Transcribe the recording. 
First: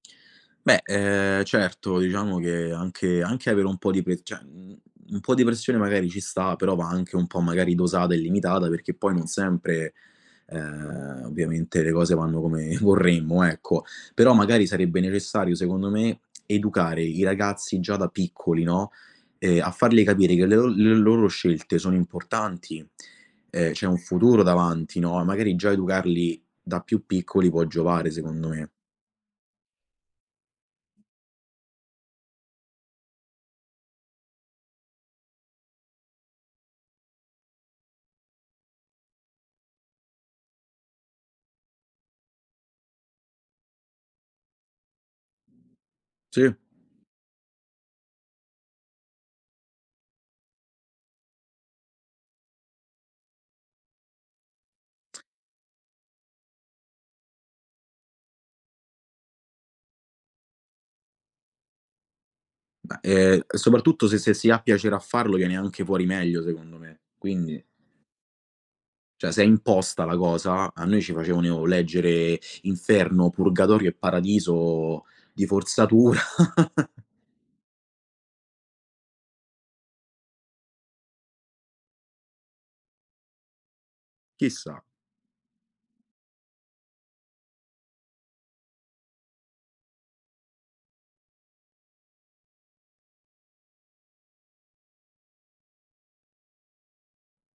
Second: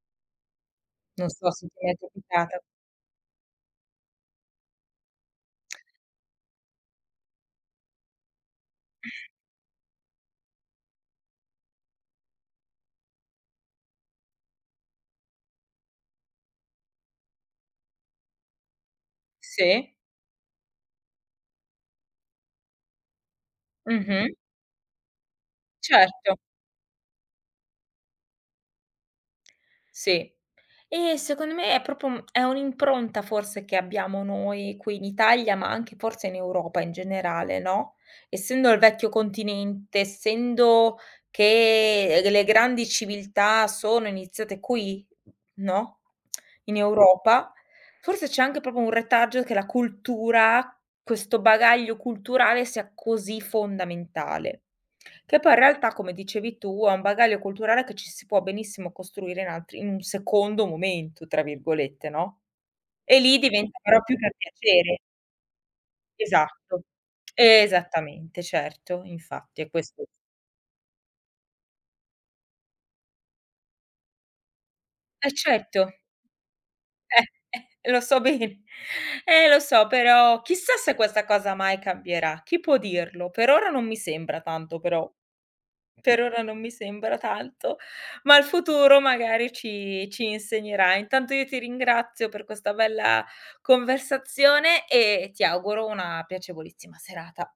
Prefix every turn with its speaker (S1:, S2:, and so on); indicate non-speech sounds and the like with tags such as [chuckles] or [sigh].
S1: Beh,
S2: Non
S1: ehm,
S2: so se ti è
S1: certo diciamo
S2: capitata.
S1: che anche anche avere un po' di pe cioè u un po' di pressione magari ci sta, però va anche un po' magari dosata e limitata, perché poi non sempre, ehm, ovviamente le cose vanno come [chuckles] vorremmo, ecco. Però magari sarebbe necessario secondo me educare i ragazzi già da piccoli, no, ehm, a
S2: Sì.
S1: fargli capire che le o le loro scelte sono importanti, ehm, c'è un
S2: Mh-mh.
S1: futuro davanti, no, e magari già
S2: Certo.
S1: educarli da più piccoli può giovare, secondo me.
S2: Sì. E, secondo me, è proprio uhm, è un'impronta forse che abbiamo noi qui in Italia, ma anche forse in Europa in generale, no, essendo il vecchio continente, essendo che, ehm, delle grandi civiltà sono iniziate qui, no, [clicks tongue]
S1: Sì.
S2: in Europa, forse c'è anche proprio un retaggio che la cultura, questo bagaglio culturale, sia così fondamentale. Che poi in realtà come dicevi tu è un bagaglio culturale che ci si può benissimo costruire in altri "in un secondo momento" tra virgolette, no,
S1: Bah,
S2: e lì
S1: ehm, e
S2: diventa però
S1: soprattutto se
S2: più per
S1: se si ha piacere a
S2: piacere.
S1: farlo viene anche fuori meglio, secondo
S2: Esatto,
S1: me, quindi.
S2: esattamente, certo,
S1: Cioè se è
S2: infatti è
S1: imposta
S2: questo
S1: la cosa, a noi ci facevano leggere inferno, purgatorio e paradiso
S2: E
S1: di
S2: certo.
S1: forzatura. [chuckles]
S2: Eh, eh, e lo so be eh lo so, però chissà se questa cosa mai cambierà. Chi può dirlo? Per ora non mi sembra tanto,
S1: Chissà.
S2: però per ora non mi sembra tanto, ma il futuro magari ci ci insegnerà. Intanto io ti ringrazio per questa bella conversazione e ti auguro una piacevolissima serata.